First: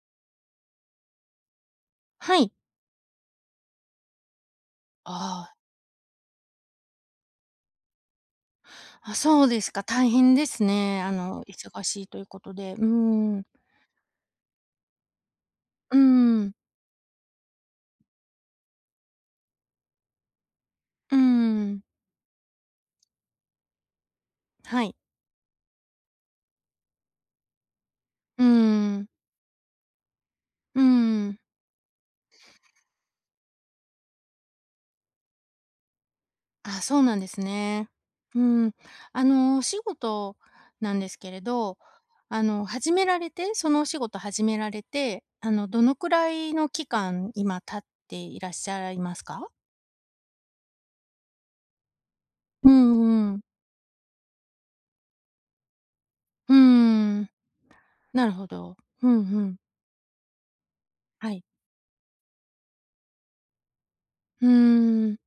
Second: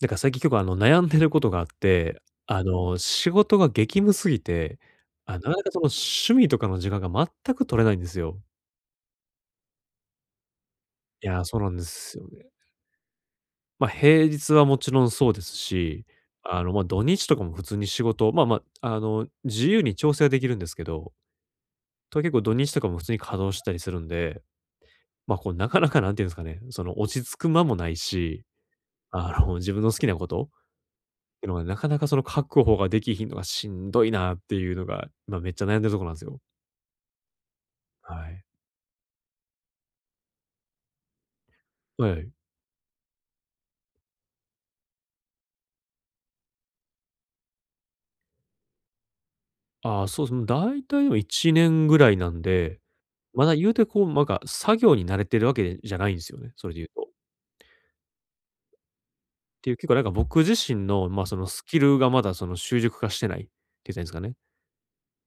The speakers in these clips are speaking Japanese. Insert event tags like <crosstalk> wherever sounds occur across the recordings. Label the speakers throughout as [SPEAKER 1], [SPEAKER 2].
[SPEAKER 1] なんか最近結構悩んでることがあって、
[SPEAKER 2] はい。
[SPEAKER 1] 仕事が激務すぎて、なか
[SPEAKER 2] あ
[SPEAKER 1] な
[SPEAKER 2] あ。
[SPEAKER 1] かその趣味とかの時間が全く取れないんですよ。
[SPEAKER 2] あ、そうですか、大変ですね。
[SPEAKER 1] いやー、そうなんで
[SPEAKER 2] 忙しい
[SPEAKER 1] す
[SPEAKER 2] とい
[SPEAKER 1] よ
[SPEAKER 2] うこ
[SPEAKER 1] ね。
[SPEAKER 2] とで。うーん。
[SPEAKER 1] 平日はもちろんそうです
[SPEAKER 2] うー
[SPEAKER 1] し、
[SPEAKER 2] ん。
[SPEAKER 1] 土日とかも普通に仕事、自由に調整はできるんですけど、
[SPEAKER 2] うーん。
[SPEAKER 1] と結構土日とかも普通に稼働したりするんで、
[SPEAKER 2] はい。
[SPEAKER 1] こうなかなかなんていうんですかね、その落ち着く間もない
[SPEAKER 2] う
[SPEAKER 1] し、
[SPEAKER 2] ーん。
[SPEAKER 1] 自分の好きなこと
[SPEAKER 2] うーん。
[SPEAKER 1] ていうのが、なかなかその確保ができひんのがしんどいなっていうのが、今めっちゃ悩んでるとこなんですよ。
[SPEAKER 2] あ、そうなんですね。
[SPEAKER 1] は
[SPEAKER 2] う
[SPEAKER 1] い。
[SPEAKER 2] ーん。お仕事なんですけれど、
[SPEAKER 1] はい。
[SPEAKER 2] あの、始められてそのお仕事始められて、あの、どのくらいの期間、今経っていらっしゃいますか？
[SPEAKER 1] ああ、そうですね、大体でも1年ぐらいなん
[SPEAKER 2] う
[SPEAKER 1] で、
[SPEAKER 2] んうん。
[SPEAKER 1] まだ言うてこう、なんか作業に慣れてるわけじゃないんですよね、
[SPEAKER 2] う
[SPEAKER 1] それで言うと。
[SPEAKER 2] ーん。なるほど。うんうん。
[SPEAKER 1] っていう結構なんか僕自身の、
[SPEAKER 2] は
[SPEAKER 1] そ
[SPEAKER 2] い。
[SPEAKER 1] のスキルがまだその習熟化してないって言ったらいいんですかね、
[SPEAKER 2] うーん。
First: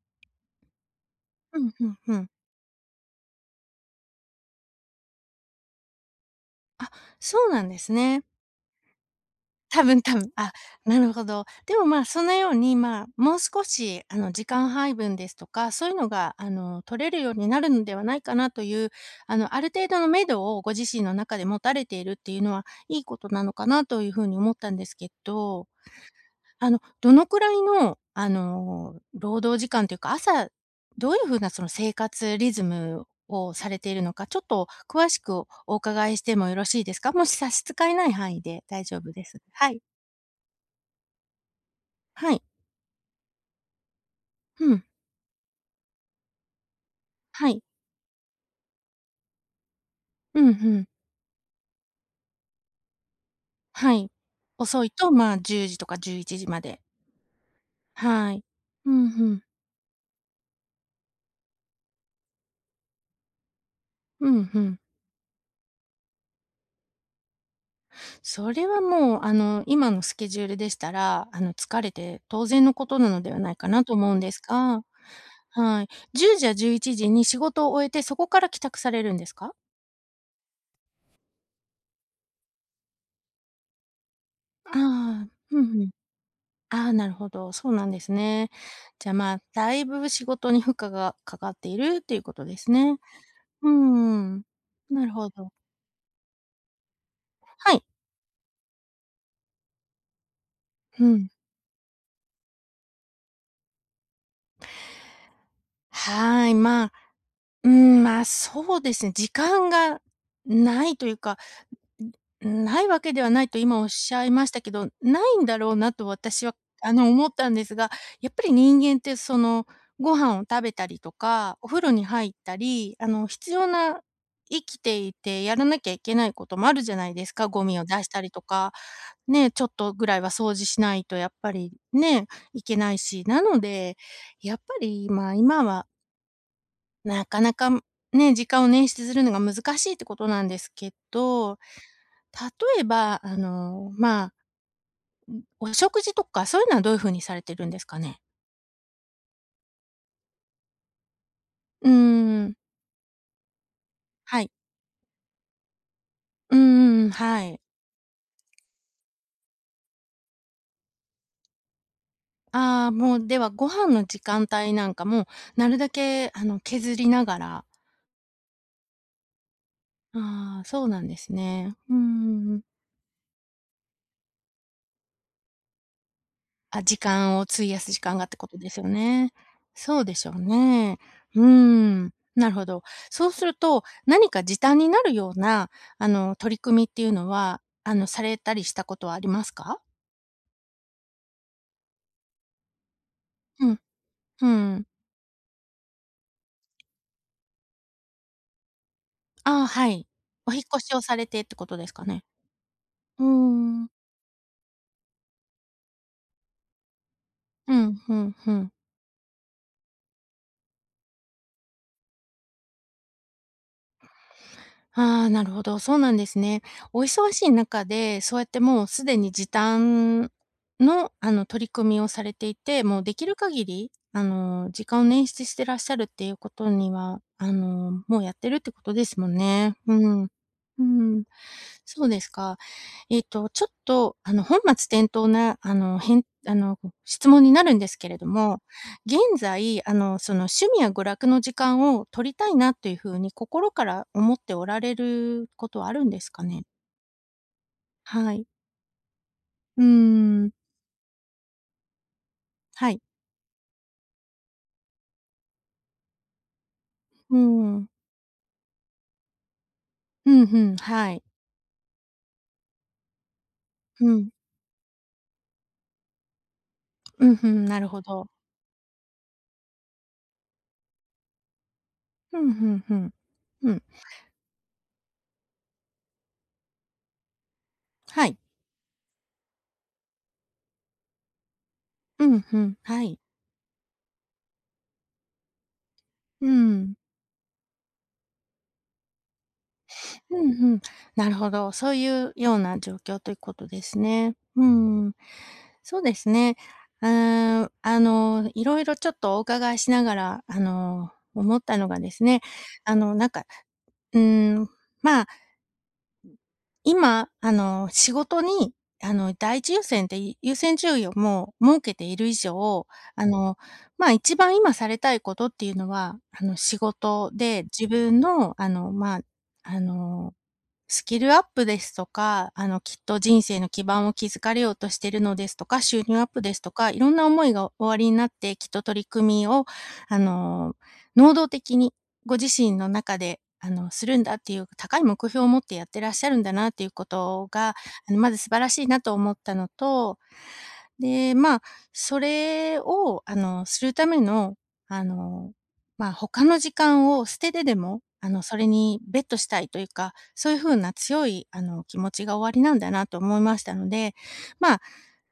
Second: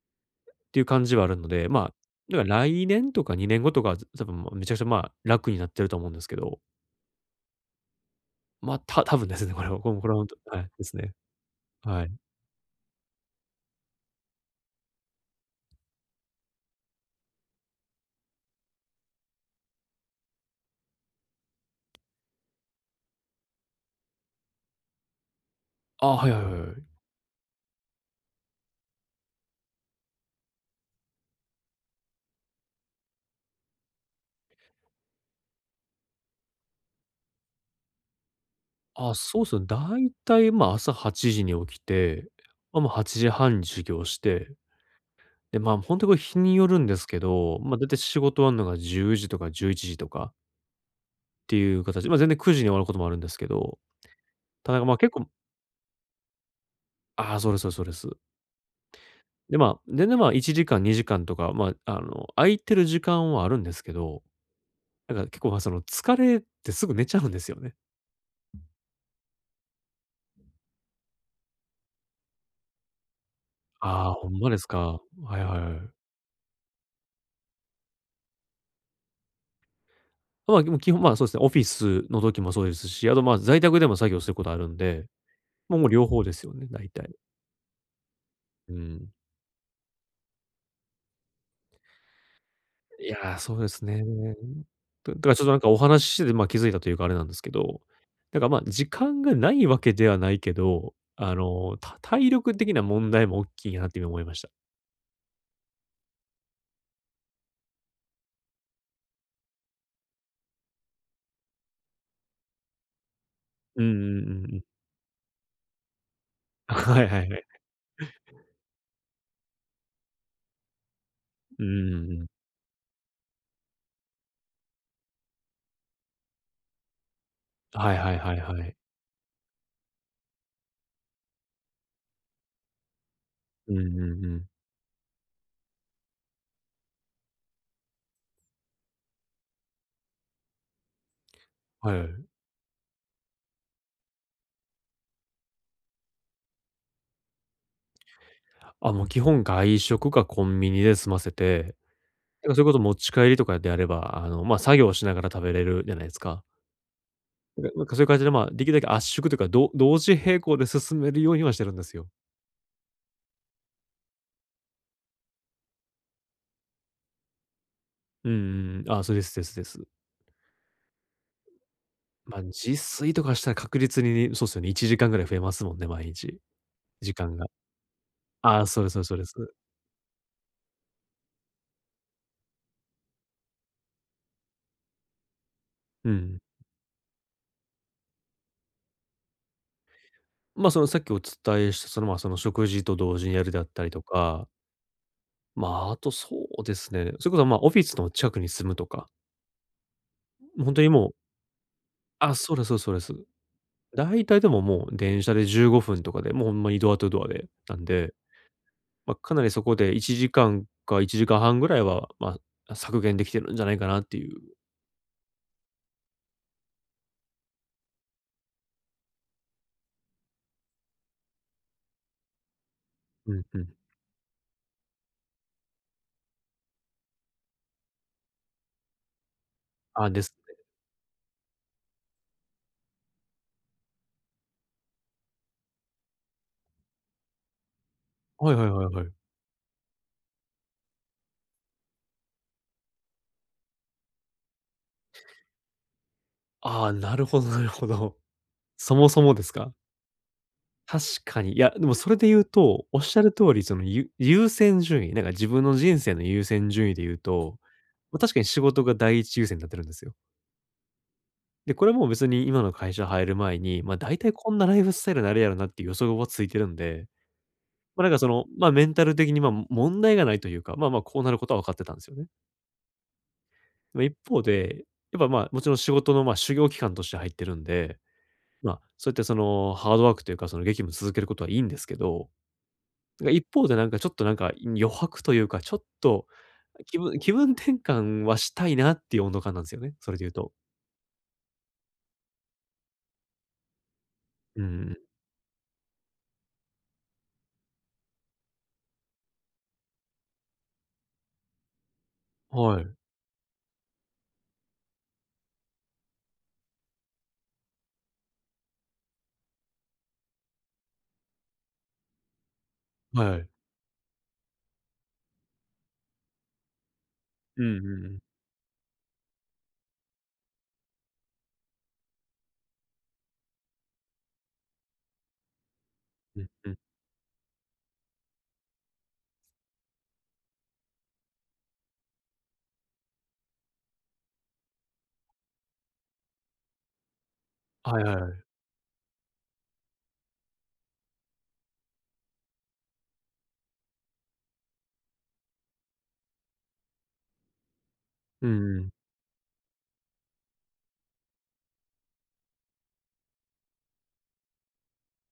[SPEAKER 1] っていう感じはあるの
[SPEAKER 2] う
[SPEAKER 1] で、
[SPEAKER 2] ん、ふんふん。
[SPEAKER 1] だから来年とか2年後とかは、多分めちゃくちゃ、楽になってると思うんですけど、
[SPEAKER 2] あ、そうなんですね。
[SPEAKER 1] 多分ですね、これは、
[SPEAKER 2] 多分
[SPEAKER 1] これ
[SPEAKER 2] 多
[SPEAKER 1] はほん
[SPEAKER 2] 分、
[SPEAKER 1] と
[SPEAKER 2] あ、
[SPEAKER 1] はい、です
[SPEAKER 2] な
[SPEAKER 1] ね。
[SPEAKER 2] るほど。でも、ま
[SPEAKER 1] は
[SPEAKER 2] あ、
[SPEAKER 1] い。
[SPEAKER 2] そのように、まあ、もう少し、時間配分ですとか、そういうのが、取れるようになるのではないかなという、ある程度の目処をご自身の中で持たれているっていうのは、いいことなのかなというふうに思ったんですけど。
[SPEAKER 1] ああ、はいはいはいはい。
[SPEAKER 2] どのくらいの、労働時間というか、朝どういう風なその生活リズムをされているのか、ちょっと詳しくお伺いしてもよろしいですか？もし差し支えない範囲で大丈夫
[SPEAKER 1] あ、
[SPEAKER 2] です。
[SPEAKER 1] そうですね。
[SPEAKER 2] はい。
[SPEAKER 1] だいたい、朝8時に起きて、
[SPEAKER 2] はい。
[SPEAKER 1] もう8時半に授業して、
[SPEAKER 2] うん。
[SPEAKER 1] で、ほんとこれ日によるんですけ
[SPEAKER 2] は
[SPEAKER 1] ど、
[SPEAKER 2] い。
[SPEAKER 1] だいたい仕事終わるのが10時とか11時とか
[SPEAKER 2] うんうん。
[SPEAKER 1] っていう形、全然9時に終わることもあるんですけど、
[SPEAKER 2] はい。
[SPEAKER 1] た
[SPEAKER 2] 遅
[SPEAKER 1] だ、
[SPEAKER 2] い
[SPEAKER 1] 結
[SPEAKER 2] と、
[SPEAKER 1] 構
[SPEAKER 2] まあ、10時とか11時まで。
[SPEAKER 1] ああ、そうですそうですそうです。
[SPEAKER 2] はい。うんうん。
[SPEAKER 1] で、まあ、全然、まあ、1時間2時間とか、空いてる時間はあるんですけど、
[SPEAKER 2] うんうん。
[SPEAKER 1] なんか結構、その疲れてすぐ寝ちゃうんですよね。
[SPEAKER 2] それはもう、今のスケジュールでしたら、疲れて当然のことなのではないかなと
[SPEAKER 1] あ
[SPEAKER 2] 思
[SPEAKER 1] あ、
[SPEAKER 2] うん
[SPEAKER 1] ほ
[SPEAKER 2] で
[SPEAKER 1] ん
[SPEAKER 2] す
[SPEAKER 1] まです
[SPEAKER 2] が。
[SPEAKER 1] か。はいはいは
[SPEAKER 2] はい。
[SPEAKER 1] い。
[SPEAKER 2] 10時や11時に仕事を終えて、そこから帰宅されるんですか？
[SPEAKER 1] でも基本、そうですね、オフィスの時もそうですし、あと、在宅でも作業することある
[SPEAKER 2] あ
[SPEAKER 1] んで、
[SPEAKER 2] あ、う
[SPEAKER 1] もう
[SPEAKER 2] んう
[SPEAKER 1] もう
[SPEAKER 2] ん。
[SPEAKER 1] 両方ですよね、
[SPEAKER 2] あ
[SPEAKER 1] 大
[SPEAKER 2] あ、な
[SPEAKER 1] 体。
[SPEAKER 2] るほど、そうなんですね。
[SPEAKER 1] うん。
[SPEAKER 2] じゃ、あまあ、だいぶ仕事に負荷がかかっているっていうことですね。
[SPEAKER 1] いやー、そうで
[SPEAKER 2] うー
[SPEAKER 1] すね。
[SPEAKER 2] ん。なる
[SPEAKER 1] だだ
[SPEAKER 2] ほ
[SPEAKER 1] からちょっ
[SPEAKER 2] ど。
[SPEAKER 1] となんかお話ししてて、気づいたというかあれなんですけ
[SPEAKER 2] は
[SPEAKER 1] ど、
[SPEAKER 2] い。
[SPEAKER 1] なんか、時間がないわけではないけど、
[SPEAKER 2] うん。
[SPEAKER 1] 体力的な問題も大きいなって今思いました。
[SPEAKER 2] はい、まあ、うーん、まあ、そうですね、時間がないというかん、ないわけではないと今
[SPEAKER 1] う
[SPEAKER 2] おっ
[SPEAKER 1] んうんう
[SPEAKER 2] しゃい
[SPEAKER 1] ん
[SPEAKER 2] まし
[SPEAKER 1] う
[SPEAKER 2] た
[SPEAKER 1] ん。
[SPEAKER 2] けど、ないんだろうなと私は、
[SPEAKER 1] <laughs> はいは
[SPEAKER 2] 思
[SPEAKER 1] い
[SPEAKER 2] っ
[SPEAKER 1] はい。
[SPEAKER 2] たんですが、やっぱり人間ってその、ご飯を食べたりとか、
[SPEAKER 1] うん
[SPEAKER 2] お風呂
[SPEAKER 1] う
[SPEAKER 2] に
[SPEAKER 1] んうん。
[SPEAKER 2] 入ったり、必要な生きていてやらなきゃいけないこともあるじゃないですか、ゴミを
[SPEAKER 1] はい
[SPEAKER 2] 出し
[SPEAKER 1] はい
[SPEAKER 2] たり
[SPEAKER 1] はい
[SPEAKER 2] と
[SPEAKER 1] は
[SPEAKER 2] か、
[SPEAKER 1] い。
[SPEAKER 2] ね、ちょっとぐらいは掃除しないとやっぱりね、いけないし。なの
[SPEAKER 1] うんう
[SPEAKER 2] で、
[SPEAKER 1] んうん。
[SPEAKER 2] やっぱり、まあ、今はなかなかね、時間を捻出するのが難しいってことなんですけど、
[SPEAKER 1] はい。
[SPEAKER 2] 例えば、まあ、お食事とか、そういうのはどういう風にされてるんですかね？
[SPEAKER 1] あ、もう基本外食かコンビニで済ませて
[SPEAKER 2] うー
[SPEAKER 1] なん
[SPEAKER 2] ん。
[SPEAKER 1] かそれこそ持ち帰りとかであれば、
[SPEAKER 2] はい。
[SPEAKER 1] 作業しながら食べれるじゃないですか。
[SPEAKER 2] うんんはい。
[SPEAKER 1] なんかそういう感じで、できるだけ圧縮というか、同時並行で進めるようにはしてるんですよ。
[SPEAKER 2] ああ、もう、では、ご飯の時間帯なんかも、なるだけ、削りながら。
[SPEAKER 1] うんうんうん。あ、そうですですです。
[SPEAKER 2] ああ、そうなんですね。うんん。
[SPEAKER 1] 自炊とかしたら確実にそうですよね、1時間ぐらい増えますもんね、毎日。
[SPEAKER 2] あ、時
[SPEAKER 1] 時間
[SPEAKER 2] 間を
[SPEAKER 1] が。
[SPEAKER 2] 費やす時間がってこと
[SPEAKER 1] あ、
[SPEAKER 2] です
[SPEAKER 1] そう
[SPEAKER 2] よ
[SPEAKER 1] ですそうで
[SPEAKER 2] ね。
[SPEAKER 1] すそうです。
[SPEAKER 2] そうでしょうね。うーん、なるほど。そうすると、何か時短になるような、
[SPEAKER 1] うん。
[SPEAKER 2] 取り組みっていうのは、されたりしたことはありますか？
[SPEAKER 1] そのさっきお伝えした、その、その食事と同時にやるであっ
[SPEAKER 2] うん。
[SPEAKER 1] たりとか、
[SPEAKER 2] うん。
[SPEAKER 1] あとそうですね、それこそ、オフィスの近くに住むとか、
[SPEAKER 2] ああ、はい。お引っ
[SPEAKER 1] 本当
[SPEAKER 2] 越
[SPEAKER 1] に
[SPEAKER 2] しを
[SPEAKER 1] もう
[SPEAKER 2] されてってことですかね？
[SPEAKER 1] あ、そうですそうですそうで
[SPEAKER 2] うー
[SPEAKER 1] す。
[SPEAKER 2] ん。
[SPEAKER 1] 大体でももう電車で15分とかで、もうほんまにドアトゥドアで、
[SPEAKER 2] う
[SPEAKER 1] なん
[SPEAKER 2] ん、ふ
[SPEAKER 1] で、
[SPEAKER 2] んふん。
[SPEAKER 1] かなりそこで1時間か1時間半ぐらいは、削減できてるんじゃないかなっていう。
[SPEAKER 2] ああ、なるほど、そうなんですね。お忙しい中で、そうやってもうすでに時短の、取り組みをされていて、もうでき
[SPEAKER 1] う
[SPEAKER 2] る
[SPEAKER 1] んう
[SPEAKER 2] 限
[SPEAKER 1] ん。
[SPEAKER 2] り、時間を捻出してらっしゃるっていうことには、もうやってるってことですもんね。う
[SPEAKER 1] あ、で
[SPEAKER 2] ん。
[SPEAKER 1] すね
[SPEAKER 2] うん。そうですか。ちょっと、本末転倒な、あの、質問になるんですけれど
[SPEAKER 1] はい
[SPEAKER 2] も、
[SPEAKER 1] はいはいはい。
[SPEAKER 2] 現在、その、趣味や娯楽の時間を取りたいなというふうに心から思っておられることはあるんですかね？
[SPEAKER 1] ああ、なるほどなるほど。
[SPEAKER 2] はい。
[SPEAKER 1] そもそもですか？
[SPEAKER 2] うーん。
[SPEAKER 1] 確かに。いや、でもそれで言うと、
[SPEAKER 2] は
[SPEAKER 1] おっ
[SPEAKER 2] い。
[SPEAKER 1] しゃる通り、その、優先順位、なんか自分の人生の優先順位で言う
[SPEAKER 2] うー
[SPEAKER 1] と、
[SPEAKER 2] ん。
[SPEAKER 1] 確かに仕事が第一優先になってるんですよ。
[SPEAKER 2] うん、うん、はい。
[SPEAKER 1] で、これも別に今の会社入る前に、
[SPEAKER 2] う
[SPEAKER 1] 大
[SPEAKER 2] ん。
[SPEAKER 1] 体こんなライフスタイルになるやろなっていう予測はついてるんで、
[SPEAKER 2] うん、うん、なるほど。
[SPEAKER 1] メンタル的に、問題がないというか、こうなることは分かってたんですよね。
[SPEAKER 2] うんうんうん。うん。
[SPEAKER 1] 一方で、やっぱ、もちろん仕事の、修行期間として入ってるんで、
[SPEAKER 2] はい。
[SPEAKER 1] そうやってその、ハードワークというか、その、激務続けることはいいんですけ
[SPEAKER 2] う
[SPEAKER 1] ど、
[SPEAKER 2] ん、うん、はい。
[SPEAKER 1] なんか一方でなんかちょっとなんか、余白というか、ちょっと
[SPEAKER 2] うーん。
[SPEAKER 1] 気分転換はしたいなっていう温度感なんですよね、それで言う
[SPEAKER 2] う
[SPEAKER 1] と。
[SPEAKER 2] んうん。なるほど。そういうような状況ということですね。
[SPEAKER 1] うん
[SPEAKER 2] う
[SPEAKER 1] うん。
[SPEAKER 2] ん。そうですね。うーん、いろいろちょっとお伺いしながら、思ったのがですね、
[SPEAKER 1] はい。
[SPEAKER 2] なんか、うーん、まあ、今、仕事に、第一優先で優先順位をもう設けている以上、あ
[SPEAKER 1] はい。
[SPEAKER 2] の、まあ、一番今されたいことっていうのは、仕事
[SPEAKER 1] う
[SPEAKER 2] で
[SPEAKER 1] んうん
[SPEAKER 2] 自
[SPEAKER 1] う
[SPEAKER 2] 分
[SPEAKER 1] ん。
[SPEAKER 2] の、まあ、あのスキルアップですとか、きっと人生の基盤を築かれようとしているのですとか、収入アッ
[SPEAKER 1] う
[SPEAKER 2] プ
[SPEAKER 1] ん
[SPEAKER 2] です
[SPEAKER 1] う
[SPEAKER 2] と
[SPEAKER 1] ん。
[SPEAKER 2] か、いろんな思いがおありになって、きっと取り組みを、あの、能動的にご自身の中で、するんだっていう高い目標を持ってやってらっしゃるんだなっていうことが、
[SPEAKER 1] はいは
[SPEAKER 2] まず
[SPEAKER 1] い。
[SPEAKER 2] 素晴らしいなと思ったのと、で、まあ、それを、するための、あの、まあ、他の時間を捨ててでも、
[SPEAKER 1] う
[SPEAKER 2] それ
[SPEAKER 1] んう
[SPEAKER 2] に
[SPEAKER 1] ん。
[SPEAKER 2] ベットしたいというか、そういう風な強い、気持ちがおありなんだなと思いましたので、まあ、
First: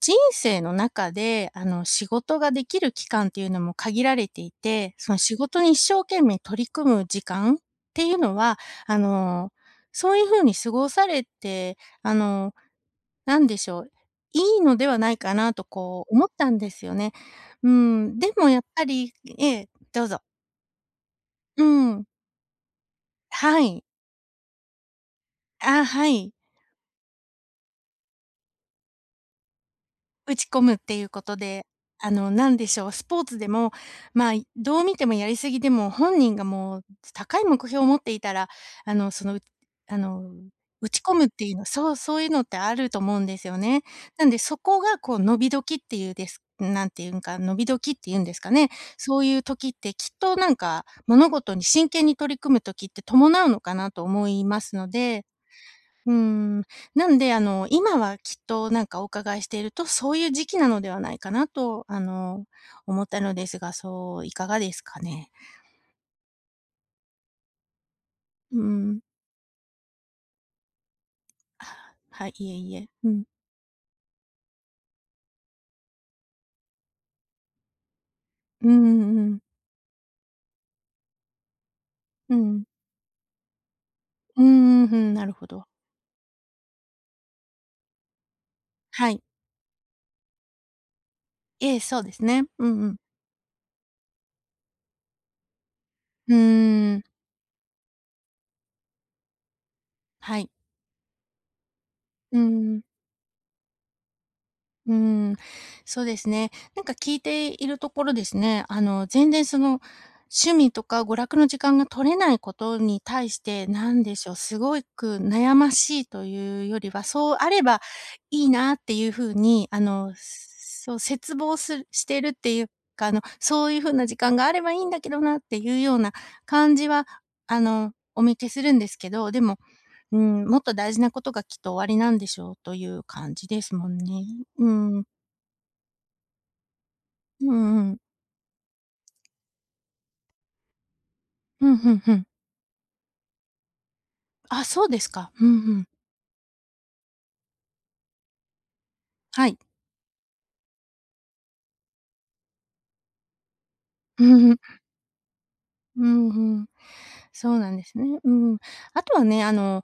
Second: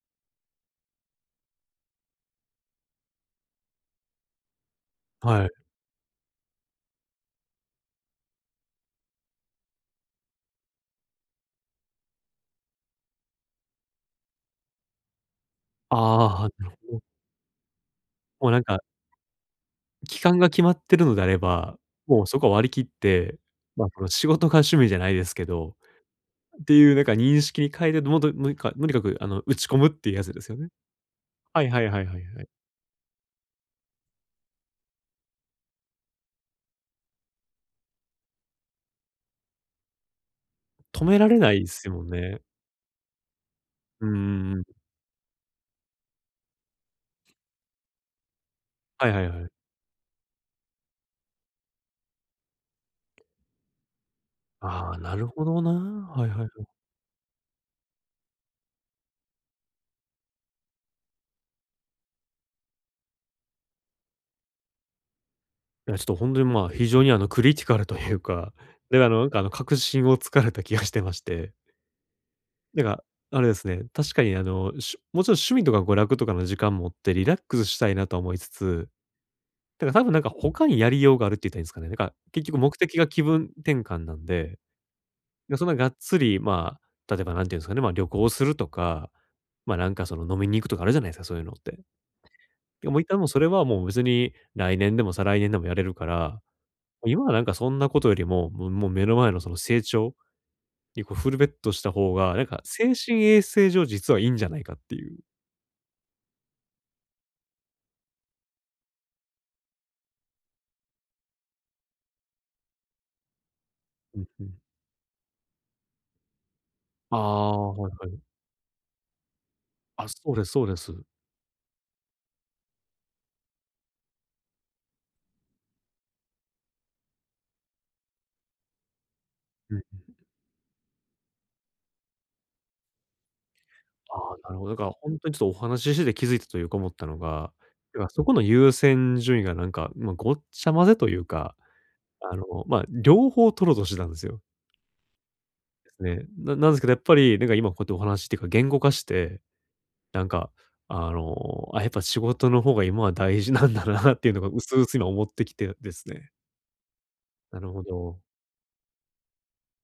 [SPEAKER 2] 人生の中で、仕事ができる期間っていうのも限られていて、その仕
[SPEAKER 1] はい。
[SPEAKER 2] 事に一生懸命取り組む時間っていうのは、あの、そういう風に過ごされて、なんでしょう、いいのではないかなとこう思っ
[SPEAKER 1] ああ、
[SPEAKER 2] たん
[SPEAKER 1] な
[SPEAKER 2] で
[SPEAKER 1] る
[SPEAKER 2] す
[SPEAKER 1] ほ
[SPEAKER 2] よ
[SPEAKER 1] ど。
[SPEAKER 2] ね。うん、で
[SPEAKER 1] も
[SPEAKER 2] も
[SPEAKER 1] うな
[SPEAKER 2] やっ
[SPEAKER 1] んか、
[SPEAKER 2] ぱりええ、どう
[SPEAKER 1] 期
[SPEAKER 2] ぞ。
[SPEAKER 1] 間が決まってるのであれ
[SPEAKER 2] う
[SPEAKER 1] ば、
[SPEAKER 2] ん。
[SPEAKER 1] もうそこは割り切って、
[SPEAKER 2] はい。
[SPEAKER 1] この仕事が趣味じゃないですけど、
[SPEAKER 2] あ、はい。
[SPEAKER 1] っていうなんか認識に変えて、もともにかとにかく打ち込むっていうやつ
[SPEAKER 2] 打
[SPEAKER 1] で
[SPEAKER 2] ち
[SPEAKER 1] すよ
[SPEAKER 2] 込
[SPEAKER 1] ね。
[SPEAKER 2] むっていうこと
[SPEAKER 1] は
[SPEAKER 2] で、
[SPEAKER 1] いはいはいはいはい。
[SPEAKER 2] なんでしょう、スポーツでも、まあ、どう見てもやりすぎでも、本人がもう高い目標を持っていたら、その、あの、打ち
[SPEAKER 1] 止
[SPEAKER 2] 込
[SPEAKER 1] め
[SPEAKER 2] む
[SPEAKER 1] ら
[SPEAKER 2] っ
[SPEAKER 1] れ
[SPEAKER 2] て
[SPEAKER 1] な
[SPEAKER 2] いう
[SPEAKER 1] いで
[SPEAKER 2] の
[SPEAKER 1] す
[SPEAKER 2] そう、
[SPEAKER 1] もん
[SPEAKER 2] そういう
[SPEAKER 1] ね。
[SPEAKER 2] のってあると思うんですよね。
[SPEAKER 1] うん
[SPEAKER 2] なんで
[SPEAKER 1] うんう
[SPEAKER 2] そ
[SPEAKER 1] ん。
[SPEAKER 2] こがこう伸び時っていうです、なんていうんか、伸び時っていうんですかね。
[SPEAKER 1] はい
[SPEAKER 2] そ
[SPEAKER 1] は
[SPEAKER 2] う
[SPEAKER 1] いは
[SPEAKER 2] いう
[SPEAKER 1] い。
[SPEAKER 2] 時ってきっとなんか、物事に真剣に取り組む時って伴うのかなと思いますの
[SPEAKER 1] ああ、な
[SPEAKER 2] で。
[SPEAKER 1] るほどな。
[SPEAKER 2] うー
[SPEAKER 1] はいはいはい。
[SPEAKER 2] ん。なんで、今はきっとなんかお伺いしていると、そういう時期なのではないかなと、思ったのですが、そういかがですかね？
[SPEAKER 1] いや、ちょっとほんとに、非常にクリティカルというか、
[SPEAKER 2] うん。
[SPEAKER 1] で、確信をつかれた気がしてまして
[SPEAKER 2] <sniffs> あ、はい、いえい
[SPEAKER 1] なん
[SPEAKER 2] え。
[SPEAKER 1] か、
[SPEAKER 2] うん。
[SPEAKER 1] あれですね、確かにもちろん趣味とか娯楽とかの時間もあって、リラックスしたいなとは思いつ
[SPEAKER 2] うん
[SPEAKER 1] つ、
[SPEAKER 2] うんうん。
[SPEAKER 1] だから多分なんか他にやりようがあるって言ったらいいんですかね。なんか
[SPEAKER 2] う
[SPEAKER 1] 結局
[SPEAKER 2] ん。
[SPEAKER 1] 目的が気分転換なん
[SPEAKER 2] う
[SPEAKER 1] で、
[SPEAKER 2] ん、ふん、なるほ
[SPEAKER 1] でそ
[SPEAKER 2] ど。
[SPEAKER 1] んながっつり、例えばなんていうんですかね、旅行すると
[SPEAKER 2] は
[SPEAKER 1] か、
[SPEAKER 2] い。
[SPEAKER 1] なんかその飲みに行くとかあるじゃないですか、そういうのっ
[SPEAKER 2] え
[SPEAKER 1] て。
[SPEAKER 2] え、そうですね。うんう
[SPEAKER 1] でも
[SPEAKER 2] ん。
[SPEAKER 1] う一旦もうそれはもう別に来年でも再来年でもやれるか
[SPEAKER 2] う
[SPEAKER 1] ら、
[SPEAKER 2] ーん。
[SPEAKER 1] 今はなんかそんなことよりも、もう目の前のその成長
[SPEAKER 2] はい。
[SPEAKER 1] にこうフルベットした方が、
[SPEAKER 2] う
[SPEAKER 1] なんか
[SPEAKER 2] んうん。
[SPEAKER 1] 精神衛生上実はいいんじゃないかっ
[SPEAKER 2] う
[SPEAKER 1] て
[SPEAKER 2] ー
[SPEAKER 1] いう。
[SPEAKER 2] ん、そうですね。なんか聞いているところですね、全然その、趣味とか娯楽の時間が取れないことに対して、なんで
[SPEAKER 1] うん
[SPEAKER 2] しょう、
[SPEAKER 1] うん。
[SPEAKER 2] すごく悩ましいというよりは、
[SPEAKER 1] あ
[SPEAKER 2] そうあれ
[SPEAKER 1] あ、
[SPEAKER 2] ば
[SPEAKER 1] はいはい。
[SPEAKER 2] いいなっていう風に、
[SPEAKER 1] あ、そうですそうです。
[SPEAKER 2] そう、切望するしてるっていうか、そういう風な時間があればいいんだけどなっていうような感じは、お見受けするんですけど、でも
[SPEAKER 1] うん。
[SPEAKER 2] うん、もっと大事なことがきっと終わりなんでしょうという感じですもんね。
[SPEAKER 1] ああ、なるほ
[SPEAKER 2] う
[SPEAKER 1] ど。だから
[SPEAKER 2] ん。
[SPEAKER 1] ほんとにちょっとお話ししてて気づいたというか思ったのが、
[SPEAKER 2] うんうん。
[SPEAKER 1] だからそこの優先順位がなんか、ごっちゃ混ぜというか、
[SPEAKER 2] うん、うんうん。
[SPEAKER 1] 両方取ろうとしてたんですよ。
[SPEAKER 2] あ、そうですか。うんうん。
[SPEAKER 1] ですね。なんですけどやっぱり、なんか今こうやってお話っていうか言語化して、
[SPEAKER 2] はい。
[SPEAKER 1] なんか、あ、やっぱ仕事の方が今は大事なんだなっ
[SPEAKER 2] う
[SPEAKER 1] ていうのが
[SPEAKER 2] んうん。
[SPEAKER 1] 薄々今思ってきてで
[SPEAKER 2] う
[SPEAKER 1] す
[SPEAKER 2] ん
[SPEAKER 1] ね。
[SPEAKER 2] うん。そ
[SPEAKER 1] な
[SPEAKER 2] う
[SPEAKER 1] る
[SPEAKER 2] なん
[SPEAKER 1] ほ
[SPEAKER 2] です
[SPEAKER 1] ど。
[SPEAKER 2] ね。うん。あとはね、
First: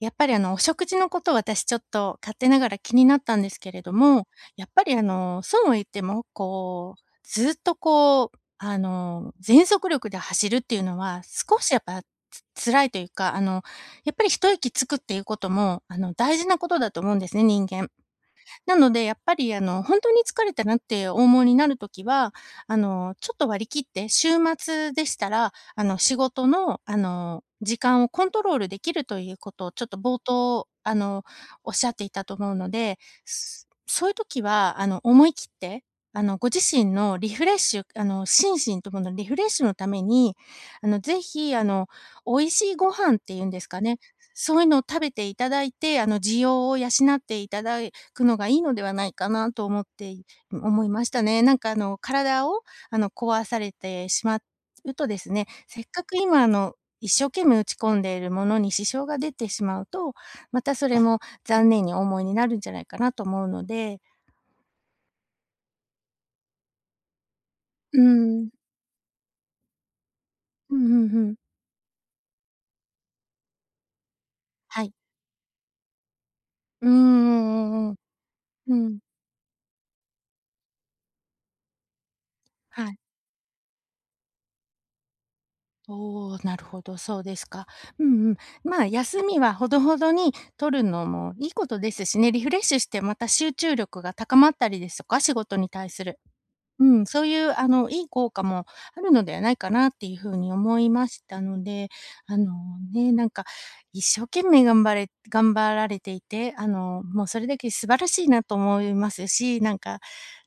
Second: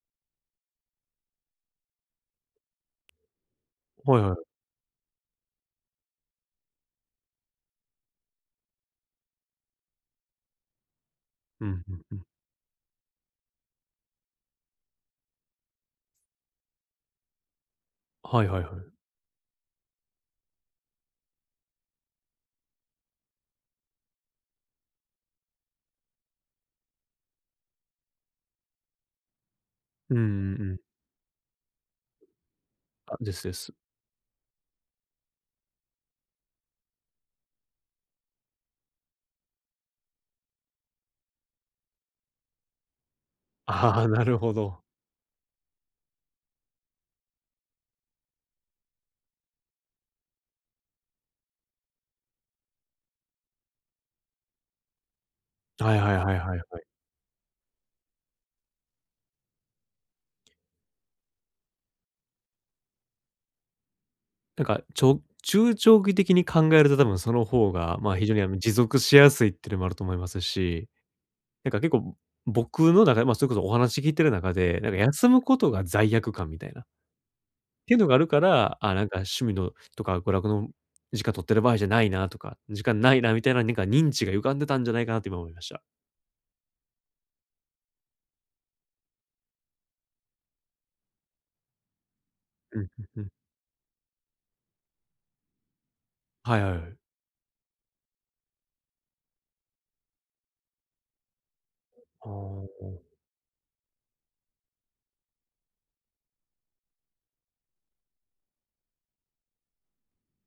[SPEAKER 2] やっぱりお食事のこと私ちょっと勝手ながら気になったんですけれど
[SPEAKER 1] はい
[SPEAKER 2] も、
[SPEAKER 1] はい。
[SPEAKER 2] やっぱりそうは言っても、こう、ずっとこう、全速力で走るっていうのは、少
[SPEAKER 1] うん
[SPEAKER 2] しやっ
[SPEAKER 1] うん
[SPEAKER 2] ぱ、
[SPEAKER 1] うん。
[SPEAKER 2] 辛いというか、やっぱり一息つくっていうことも、大事なことだと思うんですね、人間。
[SPEAKER 1] はいはいはい。
[SPEAKER 2] なのでやっぱり本当に疲れたなってお思いになるときは、ちょっと割り切って、週末でしたら、仕事の、時間をコントロールできるということをちょっと
[SPEAKER 1] うん
[SPEAKER 2] 冒
[SPEAKER 1] うん
[SPEAKER 2] 頭、
[SPEAKER 1] うん。
[SPEAKER 2] おっしゃっていたと思うので、
[SPEAKER 1] あ、ですです。
[SPEAKER 2] そういう時は、思い切って、ご自身のリフレッシュ心身とものリフレッシュのために、ぜひ、美味しいご飯っていうんですかね、
[SPEAKER 1] ああ、なるほ
[SPEAKER 2] そういうのを
[SPEAKER 1] ど。
[SPEAKER 2] 食べていただいて、需要を養っていただくのがいいのではないかなと思って、思いましたね。なんか体を壊されてしまうとですね、せっ
[SPEAKER 1] はい
[SPEAKER 2] か
[SPEAKER 1] はい
[SPEAKER 2] く
[SPEAKER 1] はい
[SPEAKER 2] 今
[SPEAKER 1] はいはい。
[SPEAKER 2] 一生懸命打ち込んでいるものに支障が出てしまうと、またそれも残念に思いになるんじゃないかなと思うので、
[SPEAKER 1] なんか、中長期的に考えると多分その方が、
[SPEAKER 2] うー
[SPEAKER 1] 非常に
[SPEAKER 2] ん、
[SPEAKER 1] 持続しやすいっていうのもあると思います
[SPEAKER 2] うん
[SPEAKER 1] し、
[SPEAKER 2] うんうん。
[SPEAKER 1] なんか結構僕の中で、それこそお話聞いてる中で、
[SPEAKER 2] は
[SPEAKER 1] なん
[SPEAKER 2] い。
[SPEAKER 1] か休むことが罪悪感みたいな、っ
[SPEAKER 2] うんうんう
[SPEAKER 1] てい
[SPEAKER 2] ん
[SPEAKER 1] うのがあるか
[SPEAKER 2] う
[SPEAKER 1] ら、
[SPEAKER 2] ん。う
[SPEAKER 1] あ、
[SPEAKER 2] ん、
[SPEAKER 1] なんか趣味のとか娯楽の時間取ってる場合じゃないなとか、時
[SPEAKER 2] は
[SPEAKER 1] 間
[SPEAKER 2] い。
[SPEAKER 1] ないなみたいな、なんか認知が歪んでたんじゃないかなって今思いました。
[SPEAKER 2] おお、なるほど、そうですか。うんうん。まあ、休みはほどほどに取るのもいいことですしね、リフレッシュ
[SPEAKER 1] う
[SPEAKER 2] し
[SPEAKER 1] ん
[SPEAKER 2] てま
[SPEAKER 1] うんう
[SPEAKER 2] た
[SPEAKER 1] ん。
[SPEAKER 2] 集中力が高まったりですとか、仕事に対する。
[SPEAKER 1] はいはいは
[SPEAKER 2] う
[SPEAKER 1] い。
[SPEAKER 2] ん、そういう、いい効果もあるのではないかなっていうふうに思いましたので、
[SPEAKER 1] あーあ
[SPEAKER 2] あのね、
[SPEAKER 1] ー。
[SPEAKER 2] なんか、一生懸命頑張れ、頑張られていて、もうそれだけ素晴らしいなと思いますし、なんか、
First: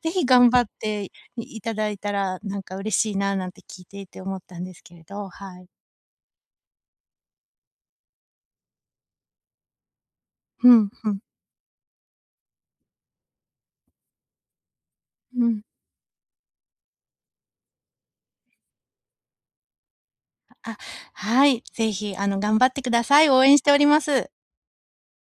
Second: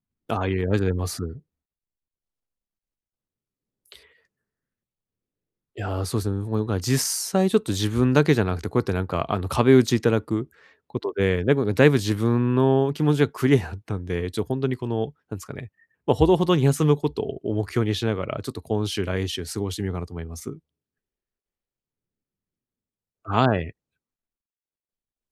[SPEAKER 2] ぜひ
[SPEAKER 1] あ
[SPEAKER 2] 頑
[SPEAKER 1] いえい
[SPEAKER 2] 張
[SPEAKER 1] え、あり
[SPEAKER 2] っ
[SPEAKER 1] がとうございま
[SPEAKER 2] て
[SPEAKER 1] す。
[SPEAKER 2] いただいたら、なんか嬉しいな、なんて聞いていて思ったんですけれど、はい。
[SPEAKER 1] いやー、そうですね。もうなんか実際ちょっと自分だけじゃなくて、こうやってなんかあの壁打ちいただく
[SPEAKER 2] うん、
[SPEAKER 1] こ
[SPEAKER 2] ふ
[SPEAKER 1] と
[SPEAKER 2] ん、
[SPEAKER 1] で、なんかだいぶ自分の気持ちがクリアになったんで、ちょっと本当にこの、なんです
[SPEAKER 2] う
[SPEAKER 1] か
[SPEAKER 2] ん。
[SPEAKER 1] ね、ほどほどに休むことを目標にしながら、ちょっと今週、来週過ごしてみようかなと思います。
[SPEAKER 2] あ、はい、ぜひ、頑張ってください。応
[SPEAKER 1] は
[SPEAKER 2] 援して
[SPEAKER 1] い。
[SPEAKER 2] おります。